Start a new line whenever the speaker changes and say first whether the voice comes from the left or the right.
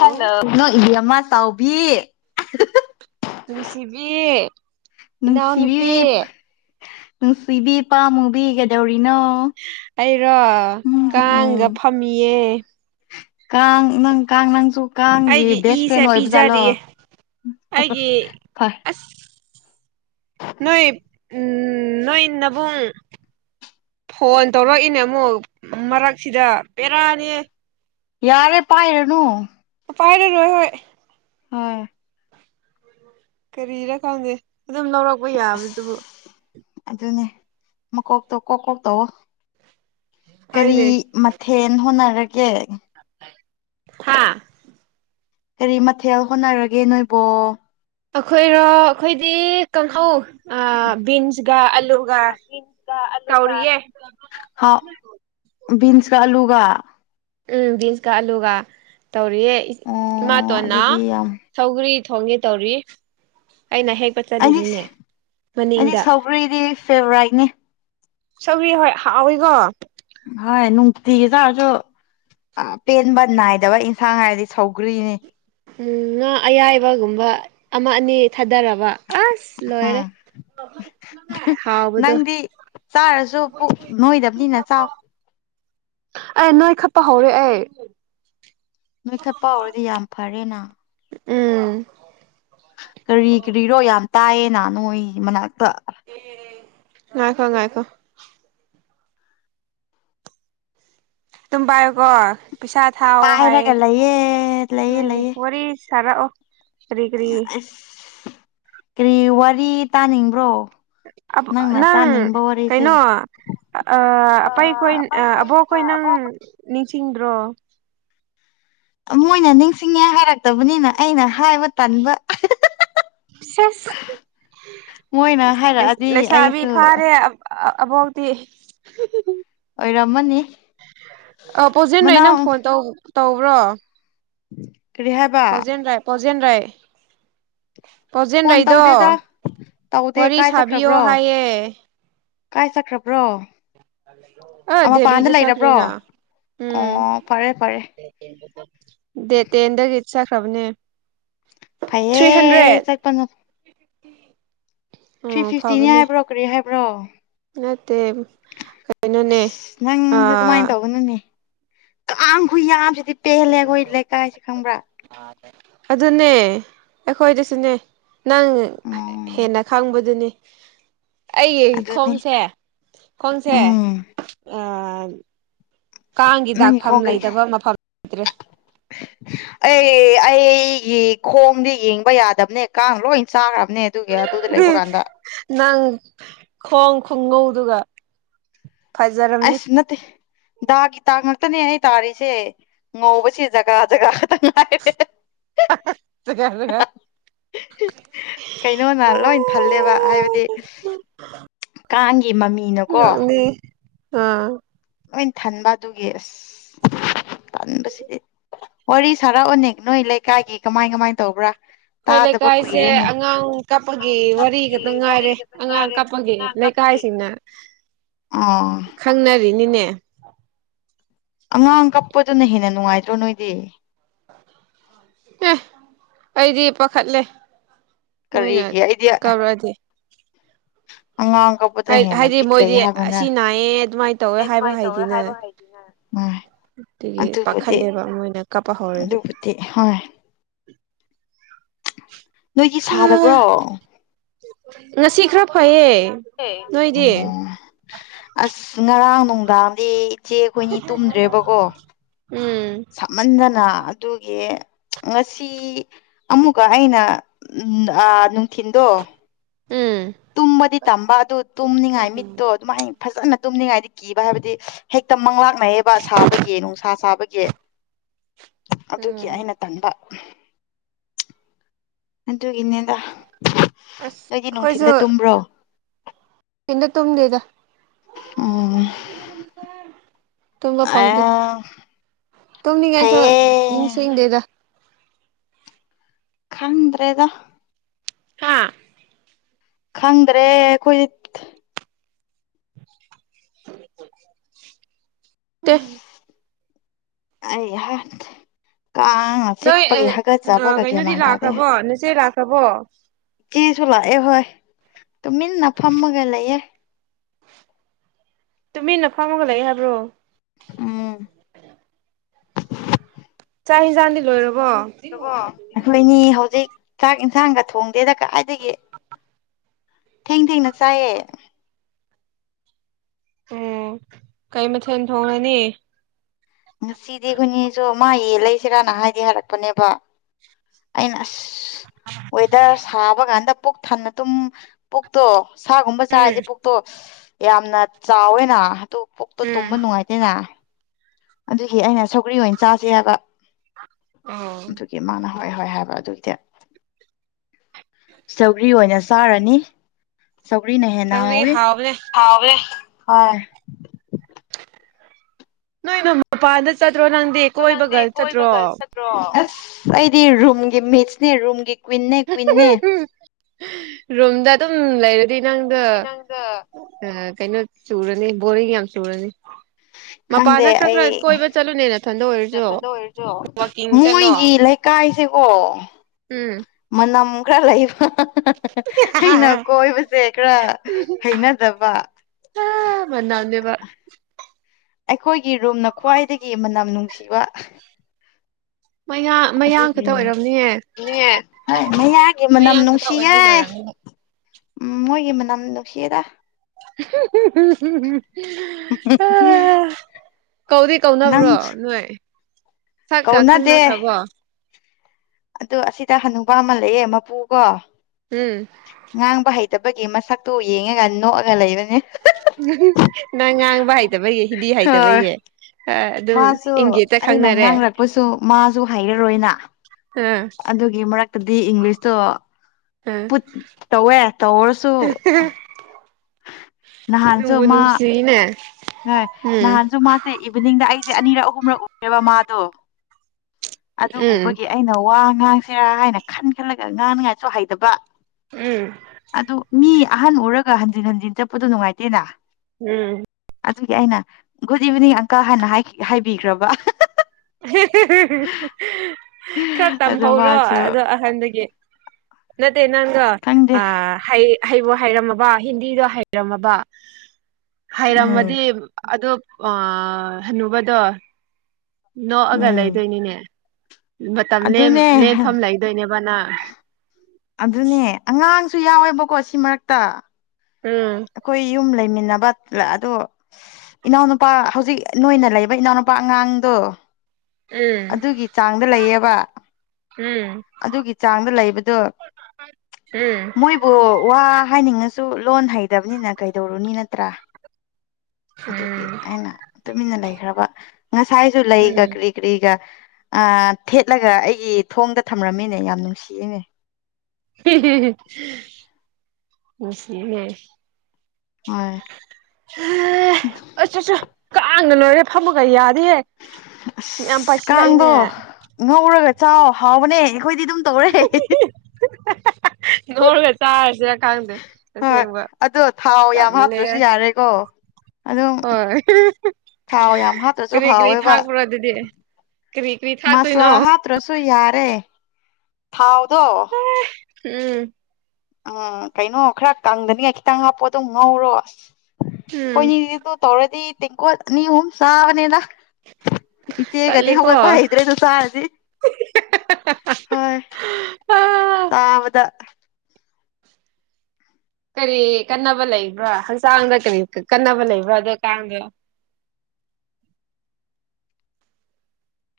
left: hello ꯅꯣꯏ ꯏꯕꯤꯃꯥ ꯆꯥꯎꯕꯤ
right: ꯅꯨꯡꯁꯤꯕꯤ ꯏꯅꯥꯎ ꯅꯨꯄꯤ
left: ꯅꯨꯡꯁꯤꯕꯤ ꯅꯨꯡꯁꯤꯕꯤ ꯄꯥꯝꯃꯨꯕꯤ ꯀꯩꯗꯧꯔꯤꯅꯣ
right: ꯑꯩꯔꯣ
left: ꯎꯝ ꯎꯝ
right: ꯀꯥꯡꯒ ꯐꯝꯃꯤꯌꯦ
left: ꯀꯥꯡ ꯅꯪ ꯀꯥꯡ ꯅꯪꯁꯨ ꯀꯥꯡꯒꯤ
right: ꯑꯩꯒꯤ
left: ꯕꯦꯁ ꯐ꯭ꯔꯦꯟ
right: ꯏꯁꯦ
left: ꯑꯣꯏꯕꯖꯥꯠꯂꯣ
right: ꯄꯤꯖꯔꯤꯌꯦ ꯑꯩꯒꯤ
left: ꯍꯣꯢ
right: ꯑꯁ ꯅꯣꯏ ꯎꯝ ꯅꯣꯏ ꯅꯕꯨꯡ ꯐꯣꯟ ꯇꯧꯔꯛꯏꯅꯦ ꯑꯃꯨꯛ ꯃꯔꯛꯁꯤꯗ ꯕꯦꯔꯥꯅꯦꯍꯦ
left: ꯌꯥꯔꯦ ꯄꯥꯏꯔꯅꯨ
right: ꯄꯥꯏꯔꯔꯣꯏ ꯍꯣꯏ
left: ꯍꯣꯢ
right: ꯀꯔꯤꯔꯥ ꯈꯪꯗꯦ ꯑꯗꯨꯝ ꯂꯧꯔꯛꯄ ꯌꯥꯕ ꯑꯗꯨꯕꯨ
left: ꯑꯁ ꯑꯗꯨꯅꯦ ꯃꯀꯣꯛꯇ ꯀꯣꯀꯣꯛ ꯇꯧꯋꯣ ꯀꯔꯤ
right: ꯍꯣꯏꯅꯦ
left: ꯃꯊꯦꯜ ꯍꯣꯠꯅꯔꯒꯦ
right: ꯍꯥꯥ
left: ꯀꯔꯤ ꯃꯊꯦꯜ ꯍꯣꯠꯅꯔꯒꯦ ꯅꯣꯏꯕꯣ
right: ꯑꯩꯈꯣꯏꯔꯣ ꯑꯩꯈꯣꯏꯗꯤ ꯀꯥꯡꯍꯧ ꯑꯥ ꯕꯤꯟꯁꯒ ꯑꯂꯨꯒ
left: ꯕꯤꯟꯁꯀ ꯑꯂꯨꯒ
right: ꯇꯧꯔꯤꯌꯦ
left: ꯕꯤꯟꯁ ꯀ ꯑꯜꯂꯨꯒ
right: ꯎꯝ ꯕꯤꯟꯁꯀ ꯑꯂꯨꯒ ꯇꯧꯔꯤꯌꯦ
left: ꯑꯣ
right: ꯏꯃꯥꯇꯣꯟꯅ
left: ꯑꯗꯨꯗꯤ ꯌꯥꯝ
right: ꯁꯧꯒ꯭ꯔꯤ ꯊꯣꯡꯒꯦ ꯇꯧꯔꯤ ꯑꯩꯅ ꯍꯦꯛꯄ
left: ꯑꯩꯗꯤ
right: ꯆꯠꯂꯤꯅꯤꯅꯦ
left: ꯑꯩꯗꯤ
right: ꯃꯅꯤꯡꯗ
left: ꯁꯧꯒ꯭ꯔꯤꯗꯤ ꯐꯦꯕꯣꯔꯥꯏꯠꯅꯤ
right: ꯁꯧꯒ꯭ꯔꯤ ꯍꯣꯏ ꯍꯥꯎꯋꯤꯒꯣ
left: ꯍꯣꯏ ꯅꯨꯡꯇꯤꯒꯤ ꯆꯥꯔꯁꯨ ꯑꯥ ꯄꯦꯟꯕ ꯅꯥꯏꯗꯕ ꯏꯟꯁꯥꯡ ꯍꯥꯏꯔꯗꯤ ꯁꯧꯒ꯭ꯔꯤꯅꯤ
right: ꯎꯝ ꯉꯥ ꯑꯌꯥꯏꯕꯒꯨꯝꯕ ꯑꯃ ꯑꯅꯤ ꯊꯥꯗꯔꯕ ꯑꯁ
left: ꯎꯝ
right: ꯂꯣꯢꯔꯦ ꯍꯥꯎꯕꯗꯣ
left: ꯅꯪꯗꯤ ꯆꯥꯔꯁꯨ ꯄꯨꯛ ꯅꯣꯏꯗꯕꯅꯤꯅ ꯆꯥꯎ
right: ꯑꯦ ꯅꯣꯏ ꯈꯠꯄ ꯍꯧꯔꯦ ꯑꯩ
left: ꯅꯣꯏ ꯈꯠꯄ ꯍꯥꯎꯔꯗꯤ ꯌꯥꯝ ꯐꯔꯦꯅ
right: ꯎꯝ
left: ꯀꯔꯤ ꯀꯔꯤꯔꯣ ꯌꯥꯝ ꯇꯥꯏꯌꯦꯅ ꯅꯣꯏ ꯃꯅꯥꯛꯇ
right: ꯉꯥꯏꯈꯣ ꯉꯥꯏꯈꯣ ꯑꯗꯨꯝ ꯄꯥꯢꯌꯨꯒꯣ ꯄꯩꯁꯥ ꯊꯥꯎꯑꯣ ꯍꯥꯏ
left: ꯄꯥꯏꯔꯒ ꯂꯩꯌꯦ ꯂꯩꯌꯦ
right: ꯍꯥꯏꯅꯦ
left: ꯂꯩꯌꯦ
right: ꯋꯥꯔꯤ ꯁꯥꯔꯛꯑꯣ ꯀꯔꯤ ꯀꯔꯤ
left: ꯀꯔꯤ ꯋꯥꯔꯤ ꯇꯥꯅꯤꯡꯕ꯭ꯔꯣ
right: ꯑꯥ
left: ꯅꯪꯅ
right: ꯅꯪ
left: ꯇꯥꯅꯤꯡꯕ ꯋꯥꯔꯤꯁꯦ
right: ꯀꯩꯅꯣ ꯑꯥ
left: ꯑ
right: ꯑꯕꯩ ꯈꯣꯢ
left: ꯑꯩꯈꯣꯏ
right: ꯑꯕꯣꯛꯈꯣꯏ ꯅꯪ ꯅꯤꯡꯁꯤꯡꯗ꯭ꯔꯣ
left: ꯃꯣꯏꯅ ꯅꯤꯡꯁꯤꯡꯉꯦ ꯍꯥꯏꯔꯛꯇꯕꯅꯤꯅ ꯑꯩꯅ ꯍꯥꯏꯕ ꯇꯟꯕ ꯃꯣꯏꯅ ꯍꯥꯏꯔꯛꯑꯗꯤ
right: ꯂꯩꯁꯥꯕꯤ
left: ꯑꯩꯁꯨ
right: ꯐꯥꯔꯦ ꯑꯕꯣꯛꯇꯤ
left: ꯑꯣꯏꯔꯝꯃꯅꯤ
right: ꯑ ꯄꯣꯖꯤꯟ ꯂꯩ
left: ꯃꯅꯥꯎ
right: ꯅꯪ ꯐꯣꯟ ꯇꯧ ꯇꯧꯕ꯭ꯔꯣ
left: [unintelligible]
right: ꯄꯖꯦꯟ ꯔꯥꯏ ꯄꯣꯖꯦꯟ ꯔꯥꯏ
left: ꯐꯣꯟ
right: ꯄꯣꯖꯦꯟꯔꯩꯗꯣ
left: ꯇꯧꯗꯦꯗ ꯇꯧꯗꯦ
right: ꯋꯥꯔꯤ
left: ꯀꯥꯏ
right: ꯁꯥꯕꯤꯌꯣ
left: ꯆꯠꯈ꯭ꯔꯕ꯭ꯔꯣ
right: ꯍꯥꯏꯌꯦ
left: ꯀꯥꯏ ꯆꯠꯈ꯭ꯔꯕ꯭ꯔꯣ
right: ꯑ
left: ꯃꯄꯥꯟꯗ
right: ꯗꯦꯜꯂꯤꯗ
left: ꯂꯩꯔꯕ꯭ꯔꯣ
right: ꯆꯠꯈ꯭ꯔꯦꯅ ꯎꯝ
left: ꯑꯣ ꯐꯔꯦ ꯐꯔꯦ
right: ꯗꯦꯠ ꯇꯦꯟꯗꯒꯤ ꯆꯠꯈ꯭ꯔꯕꯅꯦ ꯊ꯭ꯔꯤ
left: ꯐꯩꯌꯦ
right: ꯍꯟꯗ꯭ꯔꯦꯠ
left: ꯆꯠꯄꯅ ꯊ꯭ꯔꯤ
right: ꯑꯣ
left: ꯐꯤꯐꯇꯤꯅꯦ
right: ꯐꯕꯅꯦ
left: ꯍꯥꯏꯕ꯭ꯔꯣ ꯀꯔꯤ ꯍꯥꯏꯕ꯭ꯔꯣ
right: ꯅꯠꯇꯦ ꯀꯩꯅꯣꯅꯦ ꯑ
left: [unintelligible] ꯅꯦ ꯀꯥꯡꯈꯨ ꯌꯥꯝꯁꯤꯗꯤ ꯄꯦꯜꯂꯦ ꯑꯩꯈꯣꯏ ꯂꯩꯀꯥꯏꯁꯤꯦ ꯈꯪꯕ꯭ꯔꯥ
right: ꯑꯗꯨꯅꯦ ꯑꯩꯈꯣꯏꯗꯁꯨꯅꯦ ꯅꯪ
left: ꯎꯝ
right: ꯍꯦꯟꯅ ꯈꯪꯕꯗꯨꯅꯤ ꯑꯩꯒꯤ
left: ꯑꯗꯨꯅꯤ
right: ꯈꯣꯡꯁꯦ ꯈꯣꯡꯁꯦ
left: ꯎꯝ
right: ꯑ ꯀꯥꯡꯒꯤ
left: ꯅꯪꯒꯤ
right: ꯗꯥꯛꯐꯝ
left: ꯈꯣꯡ ꯀꯔꯤ
right: ꯂꯩꯇꯕ ꯃꯐꯝ ꯂꯩꯇ꯭ꯔꯦ
left: ꯑꯩ ꯑꯩꯒꯤ ꯈꯣꯡꯗꯤ ꯌꯦꯡꯕ ꯌꯥꯗꯕꯅꯦ ꯀꯥꯡ ꯂꯣꯏ ꯆꯥꯈ꯭ꯔꯕꯅꯦ ꯑꯗꯨꯒꯤ ꯑꯗꯨꯗ ꯂꯩꯕ ꯀꯥꯟꯗ
right: ꯅꯪ ꯈꯣꯡ ꯈꯣꯡꯉꯧꯗꯨꯒ ꯐꯖꯔꯝꯅꯤ
left: ꯑꯁ ꯅꯠꯇꯦ ꯗꯥꯒꯤ ꯇꯥꯡ ꯉꯛꯇꯅꯦ ꯑꯩ ꯇꯥꯔꯤꯁꯦ ꯉꯧꯕꯁꯦ ꯖꯒꯥ ꯖꯒꯥ ꯉꯥꯏꯔꯦ
right: ꯍ ꯍ ꯖꯥꯒ ꯖꯥꯒ
left: ꯀꯩꯅꯣꯅ ꯂꯣꯏ ꯊꯜꯂꯦꯕ ꯍꯥꯏꯕꯗꯤ ꯀꯥꯡ ꯃꯃꯤꯅꯣ
right: ꯅꯪꯗꯤ ꯑꯥ
left: ꯂꯣꯏ ꯊꯟꯕ ꯑꯗꯨꯒꯤ ꯑꯁ ꯇꯟꯕꯁꯤꯗꯤ ꯋꯥꯔꯤ ꯁꯥꯔꯛꯑꯣꯅꯤ ꯅꯣꯏ ꯂꯩꯀꯥꯏꯒꯤ ꯀꯃꯥꯏ ꯀꯃꯥꯏ ꯇꯧꯕ꯭ꯔꯥ
right: ꯑꯩꯈꯣꯏ
left: ꯇꯥꯗꯕ
right: ꯂꯩꯀꯥꯏꯁꯦ
left: ꯀꯨꯏꯔꯦꯅꯦ
right: ꯑꯉꯥꯡ ꯀꯥꯞꯄꯒꯤ
left: [inaudible]
right: ꯋꯥꯔꯤ
left: ꯀꯄꯒꯤ
right: ꯈꯛꯇ
left: ꯋꯥꯔꯤ
right: ꯉꯥꯏꯔꯦ
left: ꯈꯛꯇ
right: ꯑꯉꯥꯡ
left: ꯉꯥꯏꯔꯦ
right: ꯀꯥꯞꯄꯒꯤ
left: ꯑꯉꯥꯡ ꯀꯞꯄꯒꯤ
right: ꯂꯩꯀꯥꯏꯁꯤꯡꯅ
left: ꯑꯣ
right: ꯈꯪꯅꯔꯤꯅꯤꯅꯦ
left: ꯑꯉꯥꯡ ꯀꯞꯄꯗꯨꯅ ꯍꯦꯟꯅ ꯅꯨꯡꯉꯥꯏꯗ꯭ꯔꯣ ꯅꯣꯏꯗꯤ
right: ꯑꯦ ꯑꯩꯗꯤ ꯄꯥꯈꯠꯂꯦ ꯃꯣꯏꯅ
left: ꯀꯔꯤꯒꯤ ꯑꯩꯗꯤ
right: ꯀꯧꯔꯛꯑꯗꯤ
left: ꯑꯉꯥꯡꯒꯧꯕꯗ ꯍꯦꯟꯅ
right: ꯍꯥꯏꯗꯤ
left: ꯕꯤꯠ ꯂꯩ
right: ꯃꯣꯏꯗꯤ
left: ꯍꯥꯏꯕꯅ
right: ꯑꯁꯤ ꯅꯥꯏꯌꯦ ꯑꯗꯨꯃꯥꯏꯅ ꯇꯧꯋꯦ
left: ꯅꯣꯏ
right: ꯍꯥꯏꯕ
left: ꯑꯗꯨꯃꯥꯏꯅ ꯇꯧꯋꯦ
right: ꯍꯥꯏꯗꯤꯅ
left: ꯍꯥꯏꯕꯅ [inaudible]
right: ꯑꯗꯨꯒꯤ ꯄꯥꯈꯜꯂꯦꯕ ꯃꯣꯏꯅ ꯀꯥꯞꯄ ꯍꯧꯔꯦ
left: ꯑꯗꯨꯕꯨꯗꯤ ꯍꯣꯏ ꯅꯣꯏꯒꯤ ꯁꯥꯗꯕ꯭ꯔꯣ
right: ꯉꯁꯤ ꯈꯔ ꯐꯩꯌꯦ ꯅꯣꯏꯗꯤ
left: ꯑꯣ ꯑꯁ ꯉꯔꯥꯡ ꯅꯨꯡꯗꯥꯡꯗꯤ ꯏꯆꯦ ꯑꯩꯈꯣꯏꯅꯤ ꯇꯨꯝꯗ꯭ꯔꯦꯕꯀꯣ
right: ꯎꯝ
left: ꯁꯝꯃꯟꯗꯅ ꯑꯗꯨꯒꯤ ꯉꯁꯤ ꯑꯃꯨꯛꯀ ꯑꯩꯅ ꯅꯨꯡꯊꯤꯟꯗꯣ
right: ꯎꯝ
left: ꯇꯨꯝꯃꯗꯤ ꯇꯝꯕ ꯑꯗꯨ ꯇꯨꯝꯅꯤꯡ ꯉꯥꯏꯃꯤꯠꯇꯣ ꯑꯗꯨꯃꯥꯏꯅ ꯐꯖꯅ ꯇꯨꯝꯅꯤꯡꯉꯥꯏꯗꯤ ꯀꯤꯕ ꯍꯥꯏꯕꯗꯤ ꯍꯦꯛꯇ ꯃꯪꯂꯥꯛꯅꯩꯌꯦꯕ ꯕ ꯁꯥꯕꯒꯤ ꯅꯨꯡꯁꯥ ꯁꯥꯕꯒꯤ ꯑꯗꯨꯒꯤ
right: ꯎꯝ
left: ꯑꯩꯅ ꯇꯟꯕ ꯑꯗꯨꯒꯤꯅꯦꯗ
right: ꯑꯁ
left: ꯅꯪꯗꯤ ꯅꯨꯡꯊꯤꯟꯗ ꯇꯨꯝꯕ꯭ꯔꯣ
right: ꯅꯨꯡꯊꯤꯜꯗ ꯇꯨꯝꯗꯦꯗ
left: ꯑꯣ
right: ꯇꯨꯝꯕ ꯐꯪꯗꯦ ꯇꯨꯝꯅꯤꯡꯉꯥꯏꯁꯨ
left: ꯐꯩꯌꯦ
right: ꯅꯤꯡꯁꯤꯡꯗꯦꯗ
left: ꯈꯪꯗ꯭ꯔꯦꯗ
right: ꯍꯥꯥ
left: ꯈꯪꯗ꯭ꯔꯦ ꯑꯩꯈꯣꯏ
right: ꯇꯦ
left: ꯑꯩꯍꯥ ꯀꯥꯡꯅ
right: ꯅꯣꯏ
left: ꯆꯤꯛꯄꯒꯤ ꯍꯥꯒꯠꯆꯕꯒ ꯀꯌꯥꯟ
right: ꯀꯩꯅꯣꯗꯤ
left: ꯃꯦꯟ ꯇꯥꯗꯦ
right: ꯂꯥꯛꯈ꯭ꯔꯕꯣ ꯅꯆꯦ ꯂꯥꯛꯈ꯭ꯔꯕꯣ
left: ꯀꯦꯁꯨ ꯂꯥꯛꯑꯦ ꯍꯣꯏ ꯇꯨꯃꯤꯟꯅ ꯐꯝꯃꯒ ꯂꯩꯌꯦ
right: ꯇꯨꯃꯤꯟꯅ ꯐꯝꯃꯒ ꯂꯩꯌꯦ ꯍꯥꯏꯕ꯭ꯔꯣ
left: ꯎꯝ
right: ꯆꯥꯛ ꯍꯟꯖꯥꯡꯗꯤ ꯂꯣꯏꯔꯕꯣ
left: ꯑꯩꯈꯣꯏꯅꯤ ꯍꯧꯖꯤꯛ ꯆꯥꯛ ꯌꯦꯟꯁꯥꯡꯒ ꯊꯣꯡꯗꯦꯗ ꯀꯗꯥꯥꯏꯗꯒꯤ ꯊꯦꯡ ꯊꯦꯡꯅ ꯆꯥꯏꯌꯦ
right: ꯑꯣ ꯀꯩ ꯃꯊꯦꯜ ꯊꯣꯡꯉꯅꯤ
left: ꯉꯁꯤꯗꯤ ꯑꯩꯈꯣꯏꯅꯤꯁꯨ ꯃꯥ ꯌꯦꯟ ꯂꯩꯁꯤꯔꯥꯅ ꯍꯥꯏꯗꯤ ꯍꯥꯏꯔꯛꯄꯅꯦꯕ ꯑꯩꯅ ꯑꯁ ꯋꯦꯗꯔ ꯁꯥꯕ ꯀꯥꯟꯗ ꯄꯨꯛ ꯊꯟꯅ ꯑꯗꯨꯝ ꯄꯨꯛꯇꯣ ꯁꯥꯒꯨꯝꯕ
right: ꯎꯝ
left: ꯆꯥꯔꯗꯤ ꯄꯨꯛꯇꯣ ꯌꯥꯝꯅ ꯆꯥꯎꯋꯦꯅ ꯑꯗꯨ ꯄꯣꯛꯇꯣ
right: ꯎꯝ
left: ꯇꯨꯝꯕ ꯅꯨꯡꯉꯥꯏꯇꯦꯅ ꯑꯗꯨꯒꯤ ꯑꯩꯅ ꯁꯧꯒ꯭ꯔꯤ ꯑꯣꯏꯅ ꯆꯥꯁꯦ ꯍꯥꯏꯕ
right: ꯑꯣ
left: ꯑꯗꯨꯒꯤ ꯃꯥꯅ ꯍꯣꯏ ꯍꯣꯏ ꯍꯥꯏꯕ ꯑꯗꯨꯏꯗꯤ ꯁꯧꯒ꯭ꯔꯤ ꯑꯣꯏꯅ ꯆꯥꯔꯅꯤ ꯁꯧꯒꯔꯤꯅ ꯍꯦꯟꯅ
right: ꯆꯪꯔꯤ
left: ꯍꯧꯋꯦ
right: ꯍꯥꯎꯕꯅꯦ
left: ꯍꯧꯋꯦ ꯍꯣꯢ
right: ꯅꯣꯏꯗꯣ ꯃꯄꯥꯟꯗ ꯆꯠꯇ꯭ꯔꯣ ꯅꯪꯗꯤ
left: ꯑꯗꯣ
right: ꯀꯣꯏꯕꯒ
left: ꯅꯪꯗꯤ
right: ꯆꯠꯇ꯭ꯔꯣ
left: ꯀꯣꯏꯕꯒ ꯑꯁ ꯑꯩꯗꯤ ꯔꯨꯝꯒꯤ ꯃꯤꯠꯁꯅꯦ ꯔꯨꯝꯒꯤ ꯀꯨꯋꯤꯟꯅꯦ ꯀꯨꯋꯏꯟꯅꯦ
right: ꯔꯨꯝꯗ ꯑꯗꯨꯝ ꯂꯩꯔꯗꯤ ꯅꯪꯗꯣ
left: ꯅꯪꯗꯣ
right: ꯑ ꯀꯩꯅꯣ ꯆꯨꯔꯅꯤ ꯕꯣꯔꯤꯡ ꯌꯥꯝ ꯆꯨꯔꯅꯤ
left: ꯈꯪꯗꯦ
right: ꯃꯄꯥꯟꯗ ꯈꯔ
left: ꯑꯩ
right: ꯈꯔ ꯀꯣꯏꯕ ꯆꯠꯂꯨꯅꯦ ꯅꯊꯥꯟꯇ ꯑꯣꯏꯔꯁꯨ
left: ꯅꯊꯟꯗ
right: ꯋꯥꯋꯀꯤꯡ ꯆꯠꯂꯣ
left: ꯀꯥꯏꯁꯦ ꯀꯣ
right: ꯎꯝ
left: ꯃꯅꯝ ꯈꯔ ꯂꯩꯕ ꯑꯩꯅ ꯀꯣꯏꯕꯁꯦ ꯈꯔ ꯍꯩꯅꯗꯕ
right: ꯑꯦ ꯃꯅꯥꯝꯅꯦꯕ
left: ꯑꯩꯈꯣꯏꯒꯤ ꯔꯨꯝꯅ ꯈ꯭ꯋꯥꯏꯗꯒꯤ ꯃꯅꯝ ꯅꯨꯡꯁꯤꯕ
right: ꯃꯌꯥ ꯃꯌꯥꯡ
left: ꯑꯗꯨꯒꯤ
right: ꯈꯛꯇ ꯑꯣꯏꯔꯝꯅꯤꯌꯦ
left: ꯍꯣꯏ ꯃꯌꯥꯡꯒꯤ ꯃꯅꯝ
right: ꯃꯌꯥꯡ ꯈꯛꯇ
left: ꯅꯨꯡꯁꯤꯌꯦ
right: ꯑꯣꯏꯕꯒꯤ ꯑꯣꯏꯔꯝꯅꯤ
left: ꯎꯝ ꯃꯣꯢꯒꯤ ꯃꯅꯝ ꯅꯨꯡꯁꯤꯌꯦꯗ
right: ꯎ ꯍ [unintelligible] ꯀꯧꯗꯤ
left: ꯅꯪ
right: ꯀꯧꯅꯕ꯭ꯔꯣ ꯅꯣꯏ ꯁꯥꯛꯀ ꯈꯪꯅꯈ꯭ꯔꯕꯣ
left: ꯑꯗꯣ ꯑꯁꯤꯗ ꯍꯥꯅꯨꯕꯥ ꯑꯃ ꯂꯩꯑꯦ ꯃꯄꯨꯒꯣ
right: ꯎꯝ
left: ꯉꯥꯡꯕ ꯍꯩꯇꯕꯒꯤ ꯃꯁꯛꯇꯨ ꯌꯦꯡꯉꯒ ꯅꯣꯛꯑꯒ ꯂꯩꯕꯅꯦ
right: ꯅꯪ ꯉꯥꯡꯕ ꯍꯩꯇꯕꯒꯤ ꯍꯤꯗꯤ
left: ꯍꯣꯏ
right: ꯍꯩꯇꯕꯒꯤ ꯑꯗꯨꯝ
left: ꯃꯥꯁꯨ
right: ꯏꯪꯒꯤꯠꯇ
left: ꯑꯩꯅ
right: ꯈꯪꯅꯔꯦ
left: ꯉꯥꯡꯔꯛꯄꯁꯨ ꯃꯥꯁꯨ ꯍꯥꯏꯔꯔꯣꯏꯅ
right: ꯎꯝ
left: ꯑꯗꯨꯒꯤ ꯃꯔꯛꯇꯗꯤ ꯏꯪꯂꯤꯁꯇꯣ
right: ꯑꯥ
left: ꯄꯨꯠ ꯇꯧꯋꯦ ꯇꯧꯔꯁꯨ ꯅꯍꯥꯟꯁꯨ
right: ꯅꯨꯡꯕꯨ
left: ꯃꯥ
right: ꯅꯨꯡꯁꯤꯅꯦ
left: ꯍꯣꯏ
right: ꯎꯝ
left: ꯅꯍꯥꯟꯁꯨ ꯃꯥꯁꯦ ꯏꯚꯅꯤꯡꯗ ꯑꯩꯁꯦ ꯑꯅꯤꯔꯛ ꯑꯍꯨꯝꯔꯛ ꯎꯕꯅꯦꯕ ꯃꯥꯗꯣ ꯑꯗꯨ
right: ꯎꯝ
left: ꯎꯕꯒꯤ ꯑꯩꯅ ꯋꯥ ꯉꯥꯡꯁꯤꯔꯥ ꯍꯥꯏꯅ ꯈꯟ ꯈꯜꯂꯒ ꯉꯥꯡꯅꯉꯥꯏꯁꯨ ꯍꯩꯗꯕ
right: ꯎꯝ
left: ꯑꯗꯨ ꯃꯤ ꯑꯍꯟ ꯎꯔꯒ ꯍꯟꯖꯤꯟ ꯍꯟꯖꯤꯟ ꯆꯠꯄꯗꯣ ꯅꯨꯡꯉꯥꯏꯇꯦꯅ
right: ꯎꯝ
left: ꯑꯗꯨꯒꯤ ꯑꯩꯅ ꯒꯨꯗ ꯏꯚꯤꯅꯤꯡ ꯑꯪꯀꯜ ꯍꯥꯢꯅ ꯍꯥꯏꯕꯤꯈ꯭ꯔꯕ
right: ꯈꯔ
left: ꯑꯗꯣ
right: ꯇꯝꯍꯧꯔꯣ
left: ꯃꯥꯁꯨ
right: ꯑꯗꯣ ꯑꯍꯟꯗꯒꯤ ꯅꯠꯇꯦ ꯅꯪꯗꯣ
left: ꯈꯪꯗꯦ
right: ꯑ ꯍꯩ ꯍꯩꯕꯨ ꯍꯩꯔꯝꯃꯕ ꯍꯤꯟꯗꯤꯗꯣ ꯍꯩꯔꯝꯃꯕ
left: ꯎꯝ
right: ꯍꯩꯔꯝꯃꯗꯤ ꯑꯗꯣ ꯑ ꯍꯅꯨꯕꯗꯣ ꯅꯣꯛꯑꯒ
left: ꯎꯝ
right: ꯂꯩꯗꯣꯏꯅꯤꯅꯦ ꯃꯇꯝ
left: ꯑꯗꯨꯅꯦ
right: ꯂꯦꯝꯐꯝ ꯂꯩꯗꯣꯏꯅꯦꯕꯅ
left: ꯑꯗꯨꯅꯦ ꯑꯉꯥꯡꯁꯨ ꯌꯥꯎꯋꯦꯕꯀꯣ ꯁꯤ ꯃꯔꯛꯇ
right: ꯎꯝ
left: ꯑꯩꯈꯣꯏ ꯌꯨꯝ ꯂꯩꯃꯤꯟꯅꯕ ꯑꯗꯣ ꯏꯅꯥꯎꯅꯨꯄꯥ ꯍꯧꯖꯤꯛ ꯅꯣꯏꯅ ꯂꯩꯕ ꯏꯅꯥꯎꯅꯨꯄꯥ ꯑꯉꯥꯡꯗꯣ
right: ꯎꯝ
left: ꯑꯗꯨꯒꯤ ꯆꯥꯡꯗ ꯂꯩꯌꯦꯕ
right: ꯎꯝ
left: ꯑꯗꯨꯒꯤ ꯆꯥꯡꯗ ꯂꯩꯕꯗꯣ
right: ꯎꯝ
left: ꯃꯣꯏ ꯕꯣ ꯋꯥ ꯍꯥꯏꯅꯤꯡꯉꯁꯨ ꯂꯣꯟ ꯍꯩꯇꯕꯅꯤꯅ ꯀꯩꯗꯧꯔꯨꯅꯤ ꯅꯠꯇ꯭ꯔꯥ ꯑꯗꯨꯒꯤ
right: ꯎꯝ
left: ꯑꯩꯅ ꯇꯨꯃꯤꯟꯅ ꯂꯩꯈ꯭ꯔꯕ ꯉꯁꯥꯏꯁꯨ ꯂꯩꯒ
right: ꯎꯝ
left: ꯀꯔꯤ ꯀꯔꯤꯒ ꯑ ꯊꯦꯠꯂꯒ ꯑꯩꯒꯤ ꯊꯣꯡꯗ ꯊꯝꯔꯝꯃꯤꯅꯦ ꯌꯥꯝ ꯅꯨꯡꯁꯤꯌꯦꯅꯦ
right: [unintelligible] ꯅꯨꯡꯁꯤꯍꯦ
left: ꯍꯣꯏ
right: ꯑꯦ ꯑꯁꯨꯠꯁꯨ ꯀꯥꯡꯅ ꯂꯣꯏꯔꯦ ꯐꯝꯃꯒ ꯌꯥꯗꯤꯍꯦ
left: ꯑꯁ ꯀꯥꯡꯗꯣ ꯉꯧꯔꯒ ꯆꯥꯎ ꯍꯥꯎꯕꯅꯦ ꯑꯩꯈꯣꯏꯗꯤ ꯑꯗꯨꯝ ꯇꯧꯔꯦ
right: ꯉꯧꯔꯒ ꯆꯥꯔꯁꯤꯅ ꯈꯪꯗꯦ
left: ꯍꯣꯏ
right: ꯑꯁꯦꯡꯕ
left: ꯑꯗꯣ ꯊꯥꯎ ꯌꯥꯝ ꯍꯥꯞꯇ꯭ꯔꯁꯨ
right: ꯇꯜꯂꯦ
left: ꯌꯥꯔꯦꯀꯣ ꯑꯗꯨꯝ
right: ꯍꯣꯏ
left: ꯊꯥꯎ ꯌꯥꯝ ꯍꯥꯞꯇ꯭ꯔꯁꯨ
right: ꯀꯔꯤ ꯀꯔꯤ
left: ꯍꯥꯎꯋꯦꯕ
right: ꯊꯥꯛꯄ꯭ꯔꯣ ꯑꯗꯨꯗꯤ ꯀꯔꯤ ꯀꯔꯤ ꯊꯥꯛꯇꯣꯏꯅꯣ
left: ꯆꯠꯇ꯭ꯔꯁꯨ ꯌꯥꯔꯦ ꯊꯥꯎꯗꯣ
right: ꯎꯝ
left: ꯎꯝ ꯀꯩꯅꯣ ꯈꯔ ꯀꯪꯗꯅꯤ ꯈꯤꯇꯪ ꯍꯥꯞꯄꯣ ꯑꯗꯨꯝ ꯉꯧꯔꯣ
right: ꯎꯝ
left: ꯑꯩꯈꯣꯏꯅꯤꯗꯤ ꯑꯗꯨ ꯇꯧꯔꯗꯤ ꯇꯦꯡꯀꯣꯜ ꯑꯅꯤ ꯑꯍꯨꯝ ꯆꯥꯕꯅꯤꯗ ꯏꯆꯦꯒꯗꯤ
right: ꯇꯜꯂꯦꯀꯣ
left: ꯍꯧꯒꯠꯄ ꯍꯩꯗ꯭ꯔꯦ ꯑꯗꯨꯆꯥꯔꯗꯤ ꯍꯣꯏ ꯆꯥꯕꯗ
right: ꯀꯔꯤ ꯀꯟꯅꯕ ꯂꯩꯕ꯭ꯔꯥ ꯍꯛꯆꯥꯡꯗ ꯀꯔꯤ ꯀꯟꯅꯕ ꯂꯩꯕ꯭ꯔꯥ ꯑꯗꯨꯀꯥꯟꯗꯣ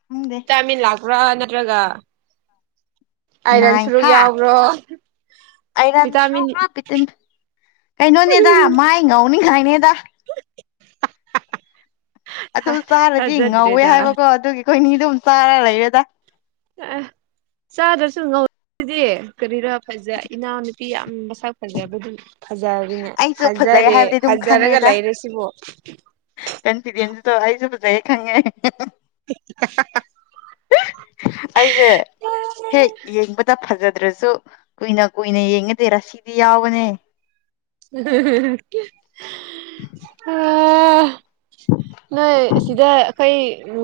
left: ꯍꯪꯗꯦ
right: ꯆꯥꯃꯤꯟ ꯂꯥꯛꯄ꯭ꯔꯥ ꯅꯠꯇ꯭ꯔꯒ ꯑꯥꯏꯔꯟ
left: ꯅꯥꯏ
right: ꯁꯨꯔꯨꯛ
left: ꯍꯥ
right: ꯌꯥꯎꯕ꯭ꯔꯣ
left: ꯑꯥꯏꯔꯟ
right: ꯚꯤꯇꯥꯃꯤꯟ
left: ꯁꯨꯔꯨꯕ꯭ꯔꯥ ꯄꯤꯇꯤꯟ ꯀꯩꯅꯣꯅꯦꯗ ꯃꯥꯏ ꯉꯧꯅꯤꯉꯥꯏꯅꯦꯗ ꯑꯗꯨ ꯆꯥꯔꯗꯤ ꯉꯧꯋꯦ
right: ꯊꯥꯖꯗ꯭ꯔꯦꯗ
left: ꯍꯥꯏꯕꯀꯣ ꯑꯗꯨꯒꯤ ꯑꯩꯈꯣꯏꯅꯤ ꯑꯗꯨꯝ ꯆꯥꯔ ꯂꯩꯔꯦꯗ
right: ꯑ ꯑꯦ ꯆꯥꯗ꯭ꯔꯁꯨ ꯉꯧꯗꯤ ꯀꯔꯤꯔꯥ ꯐꯖ ꯏꯅꯥꯎꯅꯨꯄꯤ ꯌꯥꯝ ꯃꯁꯛ ꯐꯖꯕ ꯗꯨꯝ ꯐꯖꯔꯒꯤꯅꯦ
left: ꯑꯩꯁꯨ ꯐꯖꯩ
right: ꯐꯖꯔꯦ
left: ꯍꯥꯏꯕꯗꯤ
right: ꯐꯖꯔꯒ ꯂꯩꯔ ꯁꯤꯕꯣ
left: ꯀꯟꯐꯤꯗꯦꯟꯇꯣ ꯑꯩꯁꯨ ꯐꯖꯩꯌꯦ ꯈꯪꯉꯦ
right: [unintelligible]
left: ꯑꯩꯖꯦ ꯍꯦꯠ ꯌꯦꯡꯕꯗ ꯐꯖꯗ꯭ꯔꯁꯨ ꯀꯨꯏꯅ ꯀꯨꯏꯅ ꯌꯦꯡꯉꯗꯤ ꯔꯁꯤꯗꯤ ꯌꯥꯎꯕꯅꯦ
right: [unintelligible] ꯍꯥ ꯅꯣꯏ ꯑꯁꯤꯗ ꯑꯈꯣꯏ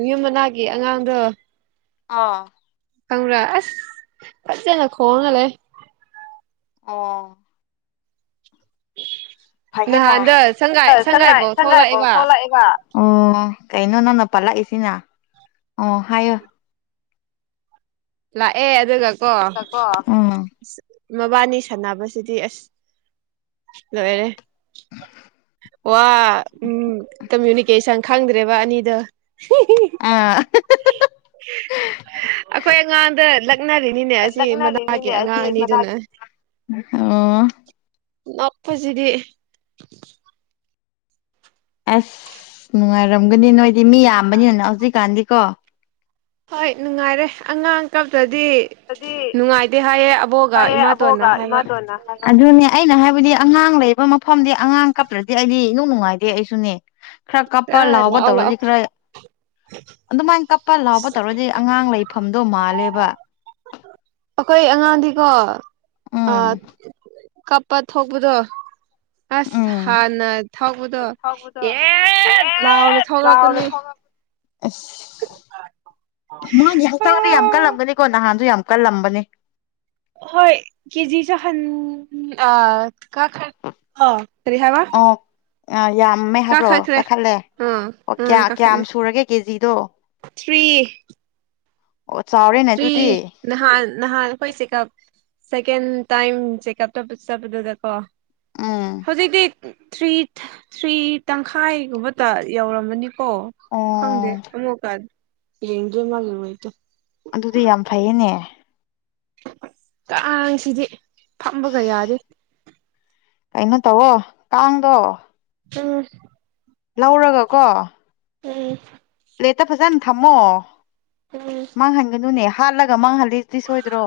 right: ꯌꯨꯝ ꯃꯅꯥꯒꯤ ꯑꯉꯥꯡꯗꯣ
left: ꯑꯥ
right: ꯈꯪꯕ꯭ꯔꯥ ꯑꯁ ꯐꯖꯅ ꯈꯣꯡꯉꯒ ꯂꯦ
left: ꯑꯣ ꯐꯌꯦꯅ
right: ꯅꯍꯥꯟꯗ ꯁꯪꯒꯥꯏ
left: ꯁꯥ ꯁꯪꯒꯥꯏ
right: ꯁꯪꯒꯥꯏꯐꯥꯎ
left: ꯁꯪꯒꯥꯏꯐꯥꯎ
right: ꯊꯣꯛꯂꯛꯑꯦꯕ
left: ꯊꯣꯛꯂꯛꯑꯦꯕ ꯑꯣ ꯀꯩꯅꯣ ꯅꯪꯅ ꯄꯜꯂꯛꯏꯁꯤꯅ ꯑꯣ ꯍꯥꯏꯌꯣ
right: ꯂꯥꯛꯑꯦ ꯑꯗꯨꯒ ꯀꯣ ꯃꯕꯥꯅꯤ ꯁꯥꯟꯅꯕꯁꯤꯗꯤ ꯑꯁ ꯂꯣꯏꯔꯦ ꯋꯥ ꯎꯝ ꯀꯝꯃ꯭ꯌꯨꯅꯤꯀꯦꯁꯟ ꯈꯪꯗ꯭ꯔꯦꯕ ꯑꯅꯤꯗꯣ ꯍꯦꯍꯦ
left: ꯑꯥ
right: ꯑꯈꯣꯏ ꯑꯉꯥꯡꯗ ꯂꯛꯅꯔꯤꯅꯤꯅꯦ ꯑꯁꯤ ꯃꯅꯥꯒꯤ
left: ꯂꯛꯅꯔꯤꯅꯤꯅꯦ
right: ꯑꯉꯥꯡ
left: ꯑꯁꯤ ꯃꯅꯥꯛ
right: ꯑꯅꯤꯗꯨꯅ
left: ꯑꯣ
right: ꯅꯞꯄꯖꯤꯗꯤ
left: ꯑꯁ ꯅꯨꯡꯉꯥꯏꯔꯝꯒꯅꯤ ꯅꯣꯏꯗꯤ ꯃꯤ ꯌꯥꯝꯕꯅꯤꯅ ꯍꯧꯖꯤꯛꯀꯥꯟꯗꯤꯀꯣ
right: ꯍꯣꯏ ꯅꯨꯡꯉꯥꯏꯔꯦ ꯑꯉꯥꯡ ꯀꯞꯇ꯭ꯔꯗꯤ
left: ꯗꯤ
right: ꯅꯨꯡꯉꯥꯏꯗꯦ ꯍꯥꯏꯌꯦ ꯑꯕꯣꯒ
left: ꯍꯥꯏꯌꯦ
right: ꯏꯃꯥꯇꯣꯟꯅ
left: ꯑꯕꯣꯛꯒ
right: ꯍꯥꯏꯕ
left: ꯏꯃꯥꯇꯣꯟꯅ ꯑꯗꯨꯅꯦ ꯑꯩꯅ ꯍꯥꯏꯕꯗꯤ ꯑꯉꯥꯡ ꯂꯩꯕ ꯃꯐꯝꯗꯤ ꯑꯉꯥꯡ ꯀꯞꯇ꯭ꯔꯗꯤ ꯑꯩꯗꯤ ꯏꯅꯨꯡ ꯅꯨꯡꯉꯥꯏꯗꯦ ꯑꯩꯁꯨꯅꯦ ꯈꯔ ꯀꯞꯄ
right: ꯑ
left: ꯂꯥꯎꯕ
right: ꯂꯥꯛꯑꯣ ꯂꯥꯛꯑꯣ
left: ꯇꯧꯔꯗꯤ ꯈꯔ
right: [inaudible]
left: ꯄꯥ ꯂꯥꯎꯕ ꯇꯧꯔꯗꯤ ꯑꯉꯥꯡ ꯂꯩꯐꯝꯗꯣ ꯃꯥꯜꯂꯦꯕ
right: ꯑꯈꯣꯏ ꯑꯉꯥꯡꯗꯤꯀꯣ ꯑ
left: ꯎꯝ
right: ꯀꯞꯄ ꯊꯣꯛꯕꯗꯣ ꯑꯁ
left: ꯎꯝ
right: ꯍꯥꯟꯅ ꯊꯧꯕꯗꯣ
left: ꯊꯧꯕꯗꯣ
right: ꯑꯦꯠ ꯂꯥꯎꯅ
left: ꯌꯦꯠ ꯂꯥꯎꯅ
right: ꯊꯧꯔꯛꯄꯅꯤ
left: ꯊꯧꯔꯛ ꯑꯁ ꯃꯥꯒꯤ ꯍꯛꯆꯥꯡꯗ ꯌꯥꯝ ꯀꯜꯂꯝꯒꯅꯤꯀꯣ ꯅꯍꯥꯟꯖꯨ ꯌꯥꯝ ꯀꯜꯂꯝꯕꯅꯦ
right: ꯍꯣꯏ ꯀꯦꯖꯤꯁꯨ ꯍꯟ ꯑ ꯀꯈꯔ ꯑ ꯇꯔꯤ ꯍꯥꯏꯕ
left: ꯑꯣ ꯑ ꯌꯥꯝꯃꯦ ꯍꯥꯏꯕ꯭ꯔꯣ
right: ꯀꯥꯈꯠꯈ꯭ꯔꯦ
left: ꯀꯈꯠꯂꯦ
right: ꯑꯥ
left: ꯑꯣ
right: ꯎꯝ
left: ꯀꯌꯥ ꯀꯌꯥꯝ
right: ꯀꯥꯈꯠꯂꯦ
left: ꯁꯨꯔꯒꯦ ꯀꯦꯖꯤꯗꯣ
right: ꯊ꯭ꯔꯤ
left: ꯑꯣ ꯆꯥꯎꯔꯦꯅꯦ
right: ꯊ꯭ꯔꯤ
left: ꯑꯗꯨꯗꯤ
right: ꯅꯍꯥꯟ ꯅꯍꯥꯟ ꯑꯈꯣꯏ ꯆꯦꯛꯀꯞ ꯁꯦꯀꯦꯟ ꯇꯥꯏꯝ ꯆꯦꯛꯑꯞ ꯇꯕ ꯆꯄꯗꯨꯗꯀꯣ
left: ꯎꯝ
right: ꯍꯧꯖꯤꯛꯗꯤ ꯊ꯭ꯔꯤ ꯊ꯭ꯔꯤ ꯇꯪꯈꯥꯏꯒꯨꯝꯕꯇ ꯌꯧꯔꯝꯃꯅꯤꯞ ꯑꯣ ꯈꯪꯗꯦ ꯑꯃꯣꯛꯀꯠ ꯌꯦꯡꯗꯦ ꯃꯥꯒꯤ ꯋꯦꯠꯇꯨ
left: ꯑꯗꯨꯗꯤ ꯌꯥꯝ ꯐꯩꯌꯦꯅꯦ
right: ꯀꯥꯡꯁꯤꯗꯤ ꯐꯝꯕꯒ ꯌꯥꯗꯦ
left: ꯀꯩꯅꯣ ꯇꯧꯋꯣ ꯀꯥꯡꯗꯣ
right: ꯎꯝ
left: ꯂꯧꯔꯒ ꯀꯣ
right: ꯎꯝ
left: ꯄ꯭ꯂꯦꯠꯇ ꯐꯖꯟ ꯊꯝꯃꯣ
right: ꯎꯝ
left: ꯃꯥꯡꯍꯟꯒꯅꯨꯅꯦ ꯍꯥꯠꯂꯒ ꯃꯥꯡꯍꯜꯂꯤꯗꯤ ꯁꯣꯏꯗ꯭ꯔꯣ